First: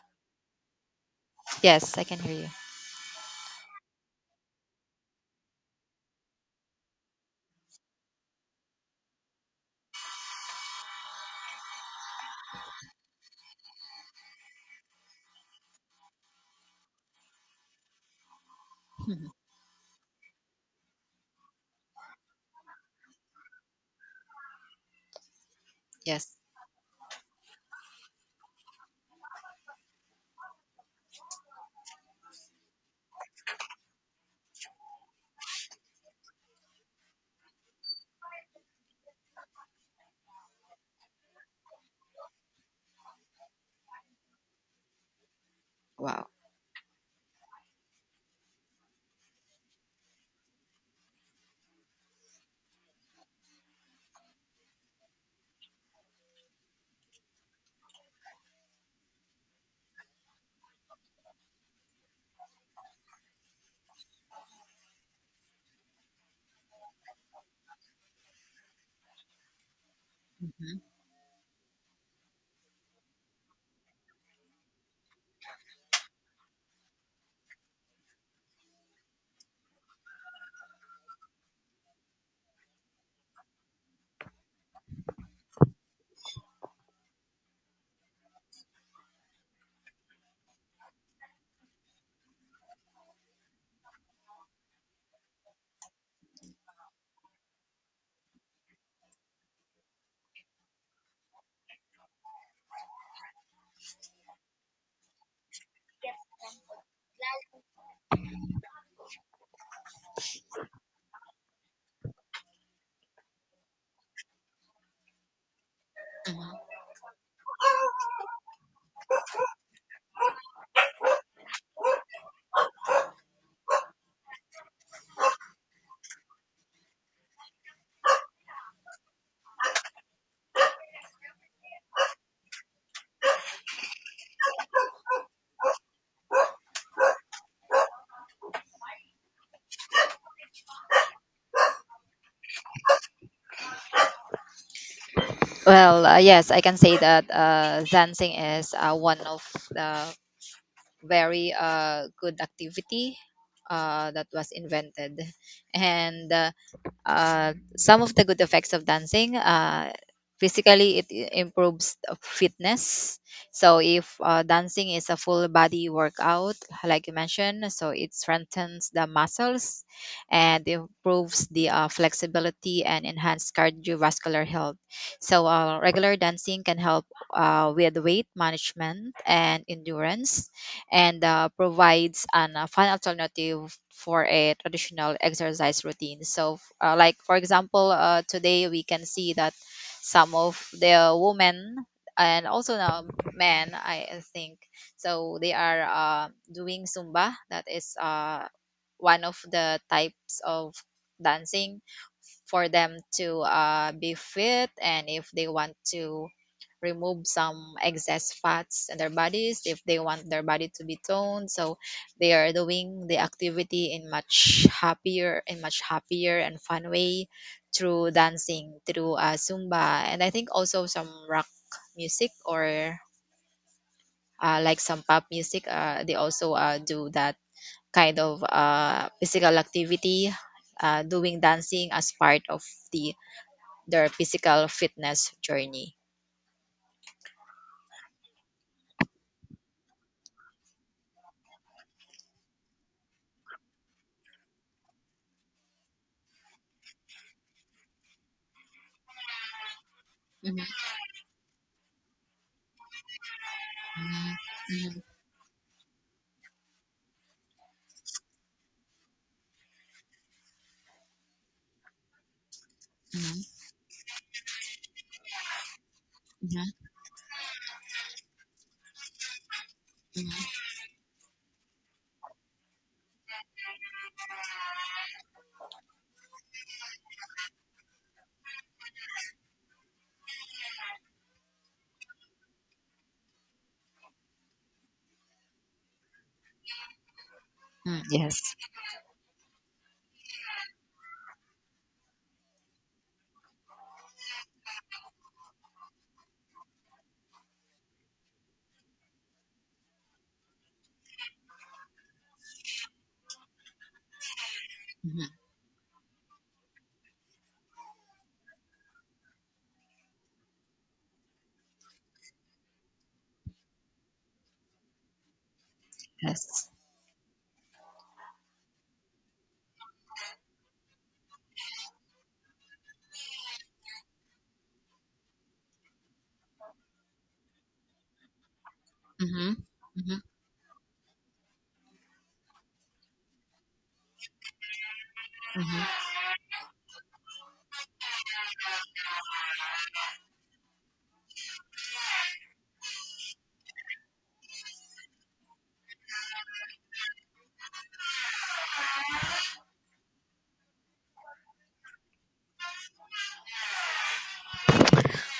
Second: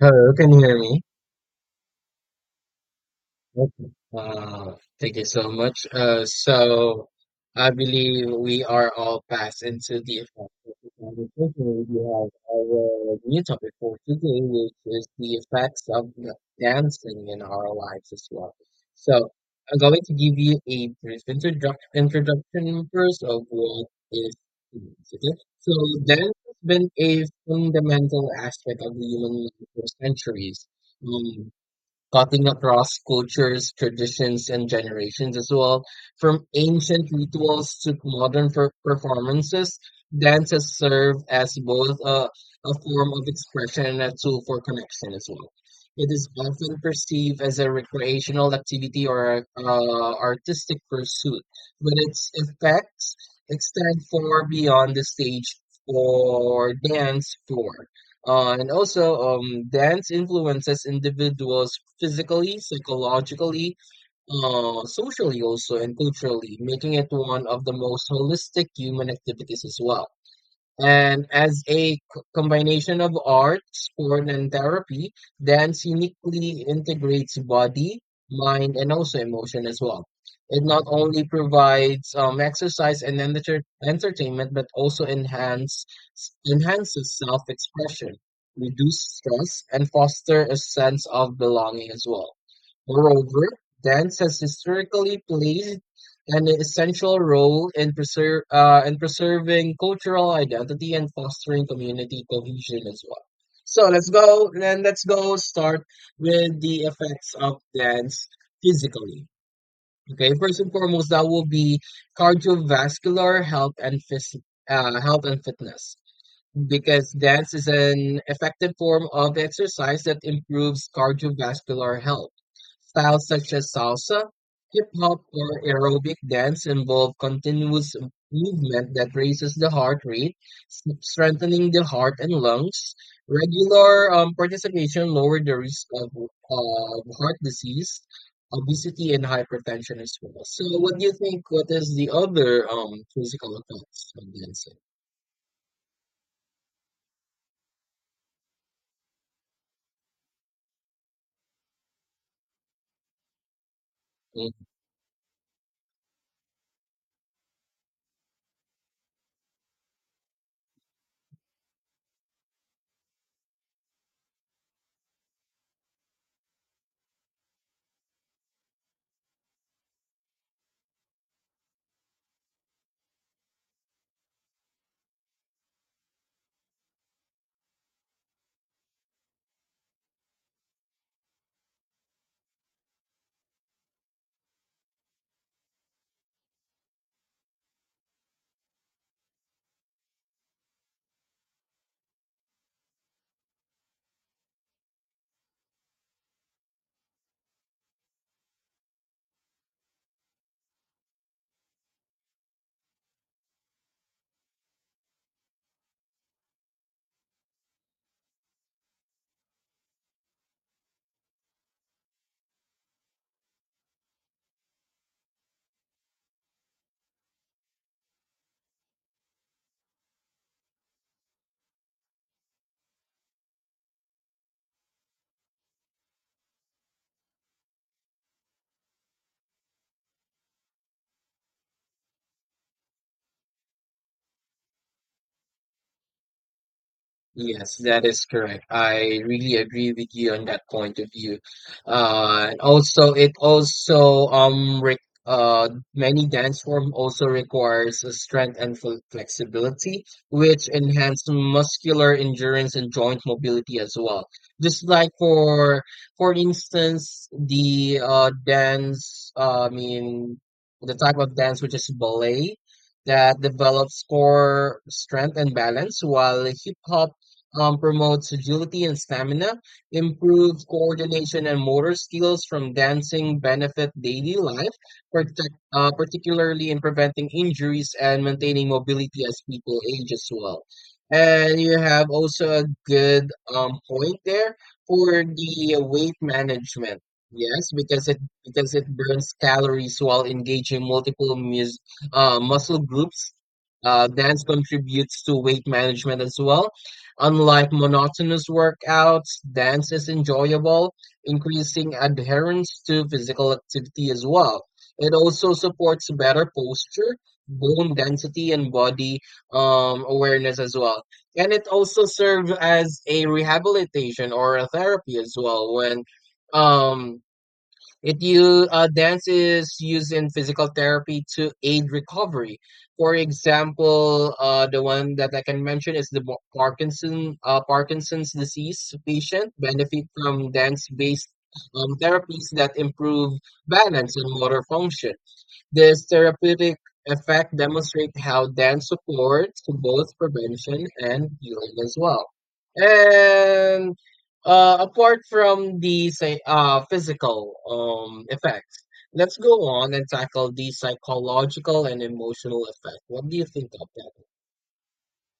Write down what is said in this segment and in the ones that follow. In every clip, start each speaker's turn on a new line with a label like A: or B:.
A: Hello, can you hear me?
B: Yes, I can hear you.
A: Okay. Thank you so much. So I believe we are all passed into the effect of the conversation. We have our new topic for today, which is the effects of the dancing in our lives as well. So
B: Mhm.
A: I'm going to give you a brief introduction first of what is dance. Okay? So
B: Yes.
A: dance has been a fundamental aspect of the human life for centuries. Mm, Cutting across cultures, traditions, and generations as well. From ancient rituals to modern performances, dances serve as both a form of expression and a tool for connection as well. It
B: Wow.
A: is often perceived as a recreational activity or a artistic pursuit, but its effects extend far beyond the stage or dance floor. Dance influences individuals physically, psychologically, socially, also, and culturally, making it one of the most holistic human activities as well.
B: Mhm.
A: And as a combination of art, sport, and therapy, dance uniquely integrates body, mind, and also emotion as well. It not only provides exercise and entertainment, but also enhances self-expression, reduce stress, and foster a sense of belonging as well. Moreover, dance has historically played an essential role in in preserving cultural identity and fostering community cohesion as well. So let's go start with the effects of dance physically. Okay, first and foremost, that will be cardiovascular health and health and fitness
B: Mhm.
A: because dance is an effective form of exercise that improves cardiovascular health. Styles such as salsa, hip hop, or aerobic dance involve continuous movement that raises the heart rate, strengthening the heart and lungs. Regular participation lowers the risk of heart disease, obesity, and hypertension as well. So, what do you think? What is the other physical effects of dancing?
B: Yes, I can say that dancing is one of the very good activity that was invented. And some of the good effects of dancing, physically improves the fitness. So if dancing is a full body workout, like you mentioned, so it strengthens the muscles and improves the flexibility and enhance cardiovascular health. So regular dancing can help with weight management and endurance, and provides an fun alternative for a traditional exercise routine. So, like for example, today we can see that some of the women, and also now men, I think, so they are doing Zumba. That is one of the types of dancing for them to be fit, and if they want to remove some excess fats in their bodies, if they want their body to be toned, so they are doing the activity in much happier and fun way through dancing, through Zumba, and I think also some rock music, or like some pop music. They also do that kind of physical activity, doing dancing as part of the their physical fitness journey.
A: Yes, that is correct. I really agree with you on that point of view. And also, it also re many dance form also requires a strength and fl flexibility,
B: Mhm, mhm,
A: which enhance muscular endurance and joint mobility as well. Just
B: mhm,
A: like for instance, the dance, I mean the type of dance which is ballet. That
B: mhm,
A: develops core strength and balance, while
B: mhm,
A: hip hop promotes agility and stamina,
B: mhm,
A: improves coordination and motor skills from dancing, benefit daily life, particularly in preventing injuries and maintaining mobility as people age as well. And you have also a good point there for the weight management. Yes,
B: mhm. Yes.
A: because it burns calories while engaging multiple muscle groups. Dance contributes to weight management as well. Unlike monotonous workouts, dance is enjoyable, increasing adherence to physical activity as well. It
B: Mhm.
A: also supports better posture, bone density, and body awareness as well. And it also serves as a rehabilitation or a therapy as well when
B: Yes.
A: um, it you dance is used in physical therapy to aid recovery. For example, the one that I can mention is the Parkinson's disease patient
B: Mhm,
A: benefit
B: mhm,
A: from dance based therapies that improve balance and motor function.
B: mhm.
A: This therapeutic effect demonstrates how dance supports both prevention and healing as well. And apart from the say, physical effects, let's go on and tackle the psychological and emotional effect. What do you think of that?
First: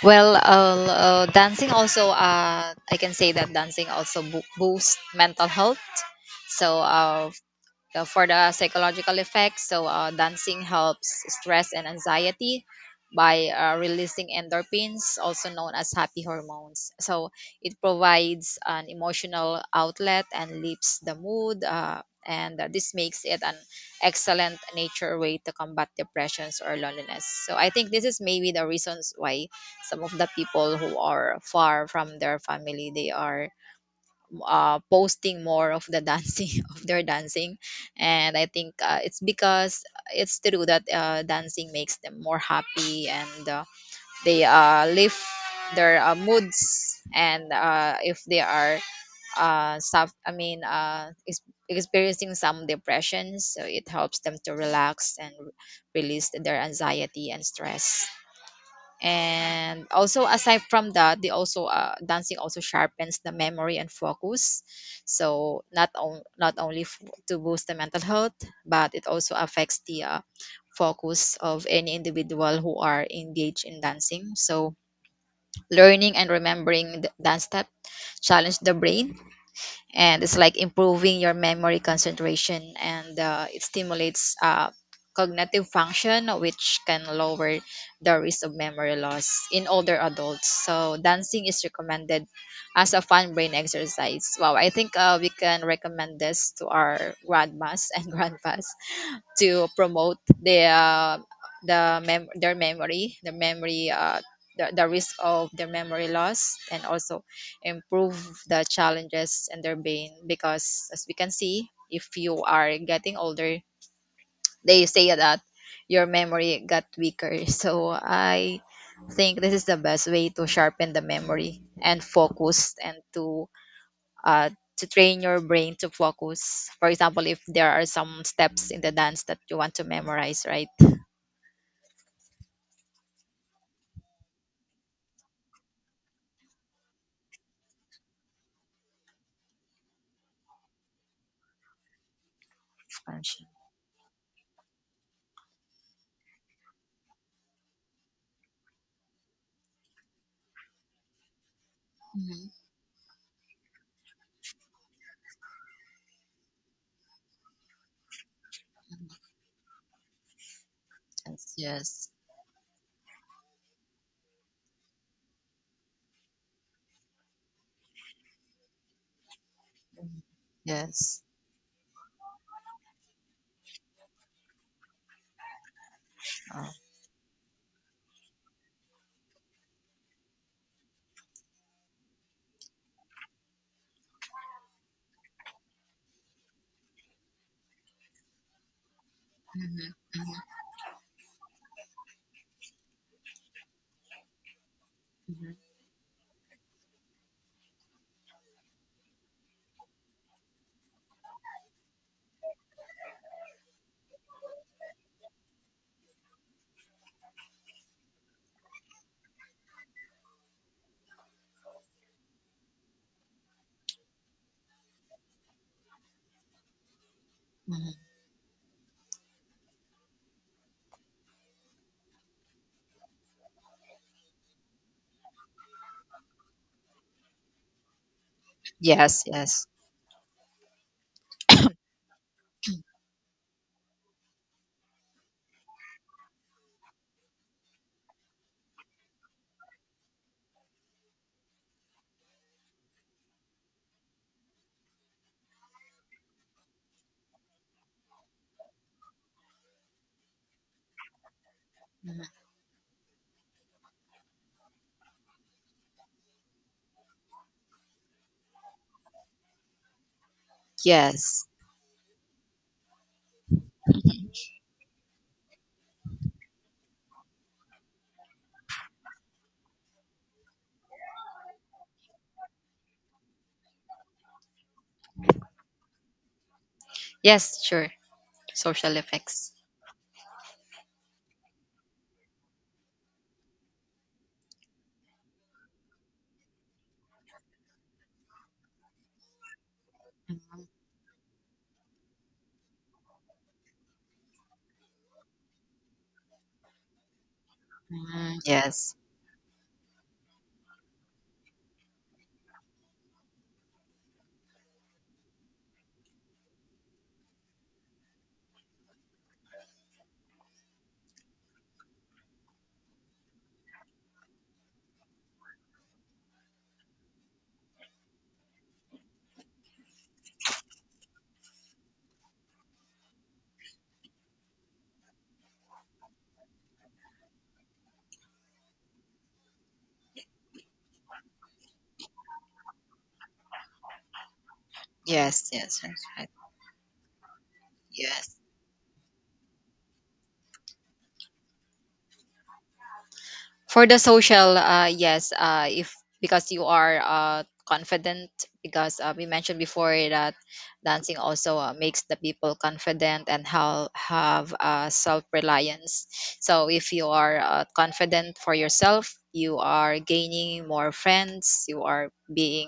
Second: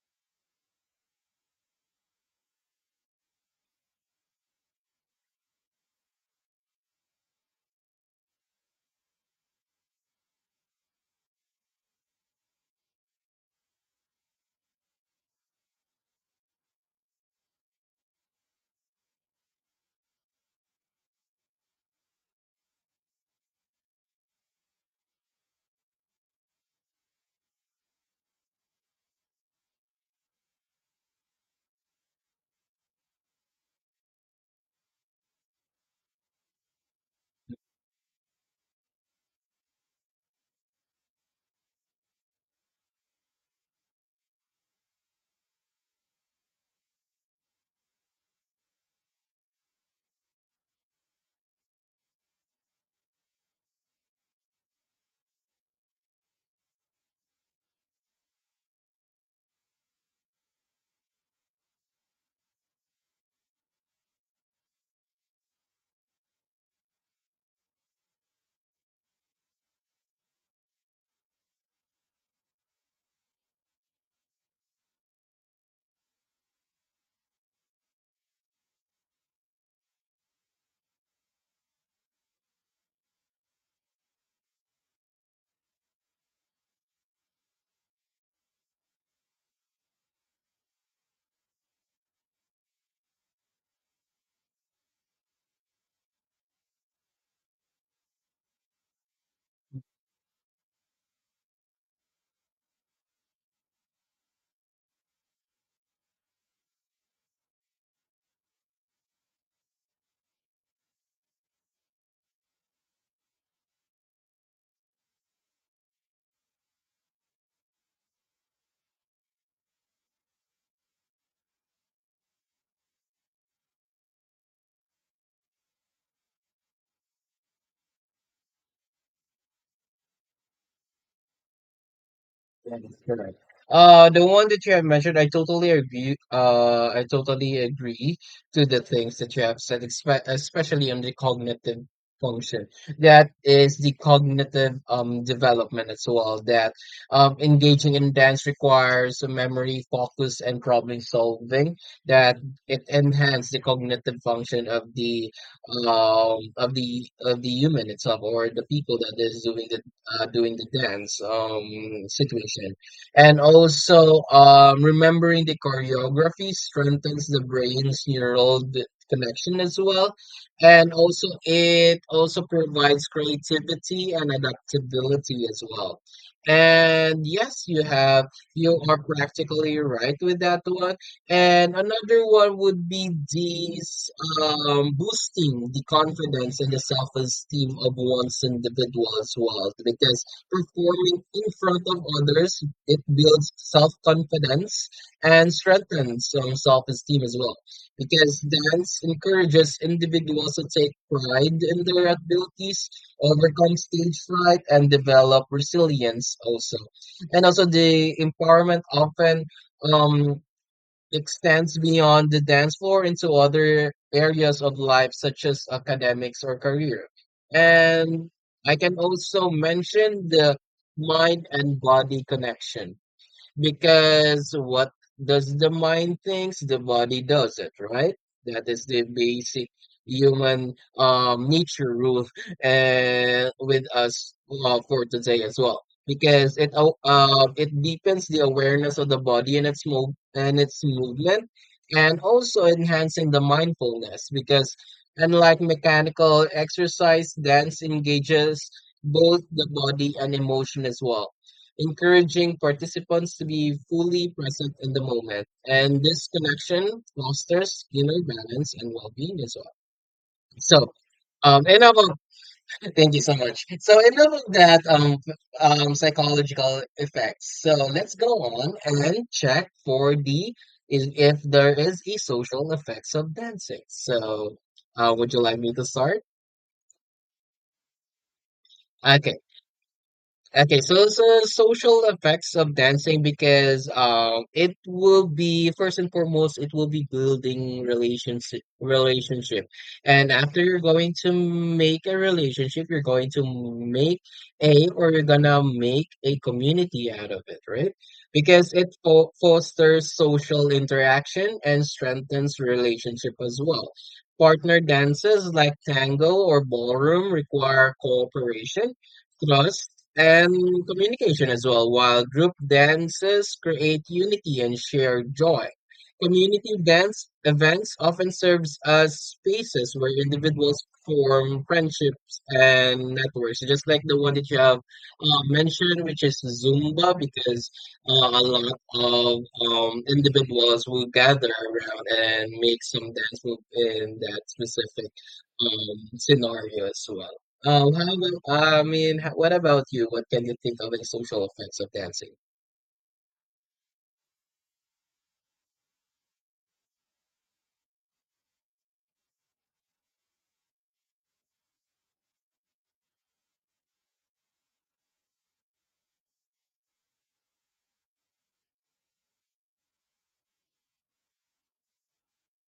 B: Dancing also, I can say that dancing also boosts mental health. So, uh, for the psychological effects, so dancing helps stress and anxiety by releasing endorphins, also known as happy hormones. So it provides an emotional outlet and lifts the mood, and this makes it an excellent nature way to combat depressions or loneliness. So I think this is maybe the reasons why some of the people who are far from their family, they are posting more of the dancing of their dancing. And I think it's because it's true that dancing makes them more happy, and they lift their moods, and if they are uh, suf- i mean uh, ex- experiencing some depression, so it helps them to relax and release their anxiety and stress. And also, aside from that, they also dancing also sharpens the memory and focus. So not only to boost the mental health, but it also affects the focus of any individual who are engaged in dancing. So learning and remembering the dance step challenge the brain, and it's like improving your memory concentration, and it stimulates cognitive function, which can lower the risk of memory loss in older adults. So dancing is recommended as a fun brain exercise. Wow, I think we can recommend this to our grandmas and grandpas to promote their their memory, the risk of their memory loss, and also improve the challenges in their brain. Because, as we can see, if you are getting older, they say that your memory got weaker. So I think this is the best way to sharpen the memory and focus, and uh, to train your brain to focus. For example, if there are some steps in the dance that you want to memorize, right?
A: That is correct. The one that you have mentioned, I totally agree. I totally agree to the things that you have said, expe especially on the cognitive function. That
B: Function.
A: is the cognitive development as well. That Engaging in dance requires a memory, focus, and problem solving. That
B: Mhm,
A: it enhances the cognitive function of the human itself or the people
B: mhm.
A: that is doing the dance
B: Yes, yes.
A: situation, and also remembering the choreography strengthens the brain's neural connection as well,
B: Mhm.
A: and
B: Yes.
A: also it also provides creativity and adaptability as well.
B: Oh.
A: And yes, you are practically right with that one, and another one would be these boosting the confidence and the self-esteem of one's individual as well.
B: Mhm,
A: Because
B: mhm,
A: performing in front of others, it builds self-confidence and
B: mhm,
A: strengthens self-esteem as well. Because dance encourages individuals to take pride in their abilities, overcome stage fright, and develop resilience also. And also the empowerment often um extends beyond the dance floor into other areas of life, such as academics or career.
B: mhm.
A: And I can also mention the mind and body connection. Because what does the mind thinks, the body does it, right? That is the
B: Yes, yes.
A: basic human nature rule with us for today as well. Because it it deepens the awareness of the body and its movement, and also enhancing the mindfulness. Because unlike mechanical exercise, dance engages both the body and emotion as well,
B: Mhm,
A: encouraging participants to be fully present in the moment. And this connection fosters inner balance and well-being as well. So,
B: yes,
A: enough of thank you so much. So enough of that psychological effects. So let's go on and check for the is if there is a social effects of dancing. So, would you like me to start?
B: yes, sure. Social
A: Okay.
B: effects.
A: Okay, so social effects of dancing because it will be first and foremost, it will be building relationship, and after
B: Mhm,
A: you're going to make a relationship, you're going to make a or you're gonna make a community out of it, right?
B: mhm.
A: Because it
B: Yes.
A: fo fosters social interaction and strengthens relationship as well. Partner dances like tango or ballroom require cooperation. Trust and communication as well, while group dances create unity and shared joy. Community dance events often serves as spaces where individuals form friendships and networks, just like the one that you have mentioned, which is Zumba, because a lot of individuals will gather around and make some dance move in that specific
B: Yes, yes, that's right.
A: scenario as well. How
B: Yes.
A: about, I mean, h- What about you? What can you think of a social effects of dancing?
B: For the social, yes, if because you are confident, because we mentioned before that dancing also makes the people confident and how have self reliance. So if you are confident for yourself, you are gaining more friends. You are being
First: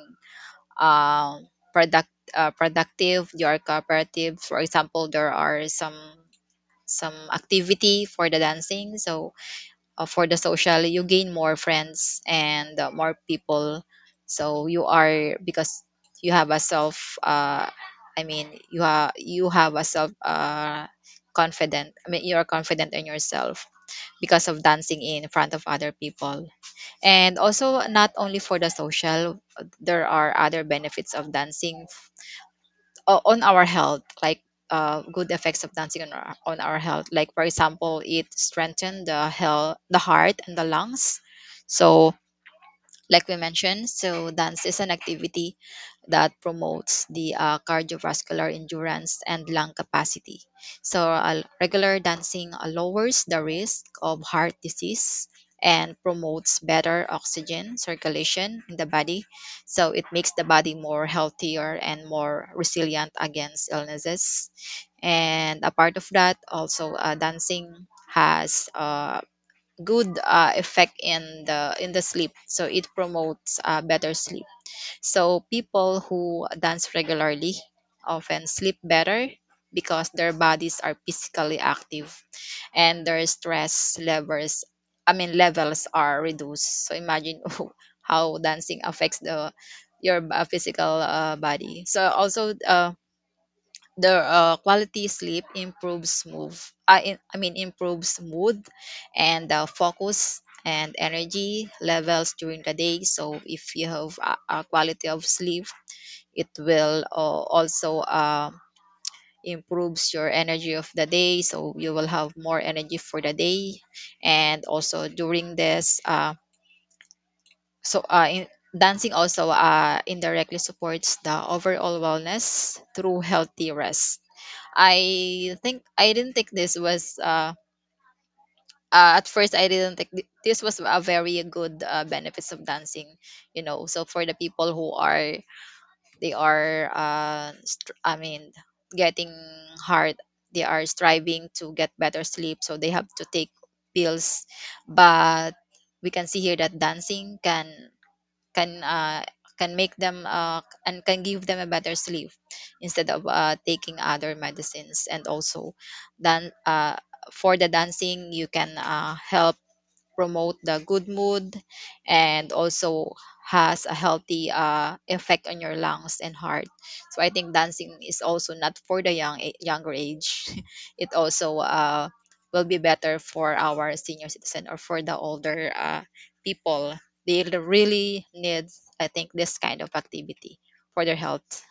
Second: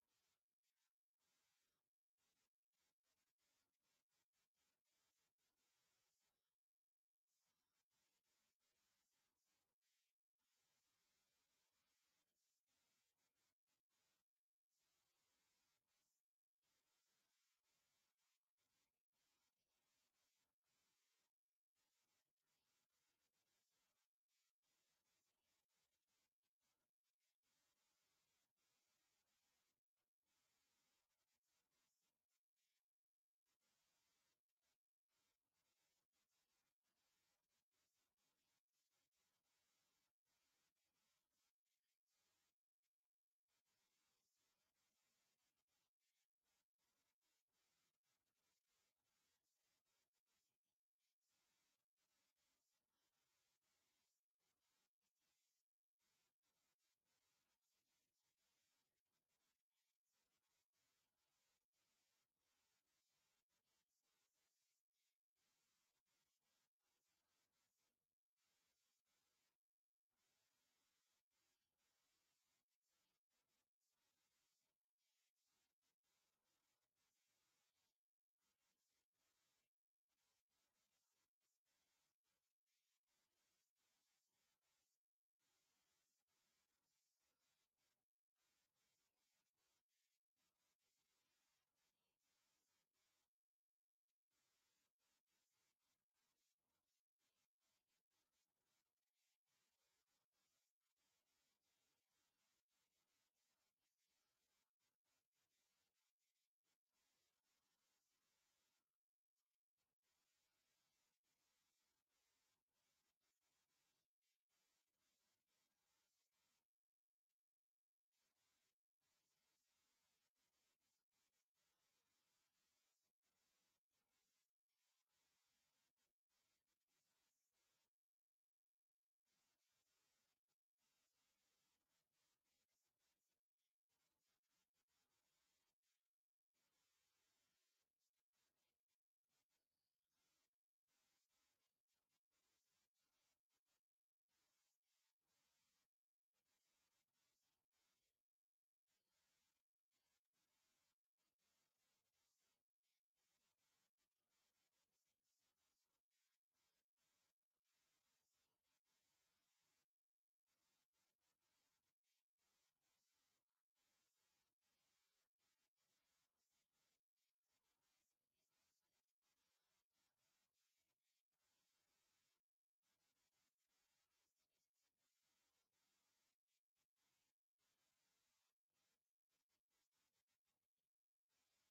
B: um productive. You are cooperative. For example, there are some activity for the dancing. So for the social, you gain more friends and more people. So you are, because you have a self I mean you have a self confident I mean you're confident in yourself because of dancing in front of other people. And also, not only for the social, there are other benefits of dancing on our health, like good effects of dancing on on our health. Like for example, it strengthened the health, the heart, and the lungs. So like we mentioned, so dance is an activity that promotes the cardiovascular endurance and lung capacity. So regular dancing lowers the risk of heart disease and promotes better oxygen circulation in the body, so it makes the body more healthier and more resilient against illnesses. And a part of that, also dancing has good effect in the sleep. So it promotes better sleep. So people who dance regularly often sleep better because their bodies are physically active and their stress levels I mean levels are reduced. So imagine how dancing affects the your physical body. So also, the quality sleep improves move I, in- I mean improves mood and focus and energy levels during the day. So if you have a quality of sleep, it will also improves your energy of the day, so you will have more energy for the day. And also during so uh, in, dancing also indirectly supports the overall wellness through healthy rest. I think I didn't think this was at first. I didn't think this was a very good benefits of dancing, you know. So for the people who are, they are getting hard, they are striving to get better sleep, so they have to take pills. But we can see here that dancing can can uh, can make them and can give them a better sleep instead of taking other medicines. And also then for the dancing, you can help promote the good mood, and also has a healthy effect on your lungs and heart. So I think dancing is also not for the younger age. It also will be better for our senior citizen, or for the older people. They really need, I think, this kind of activity for their health.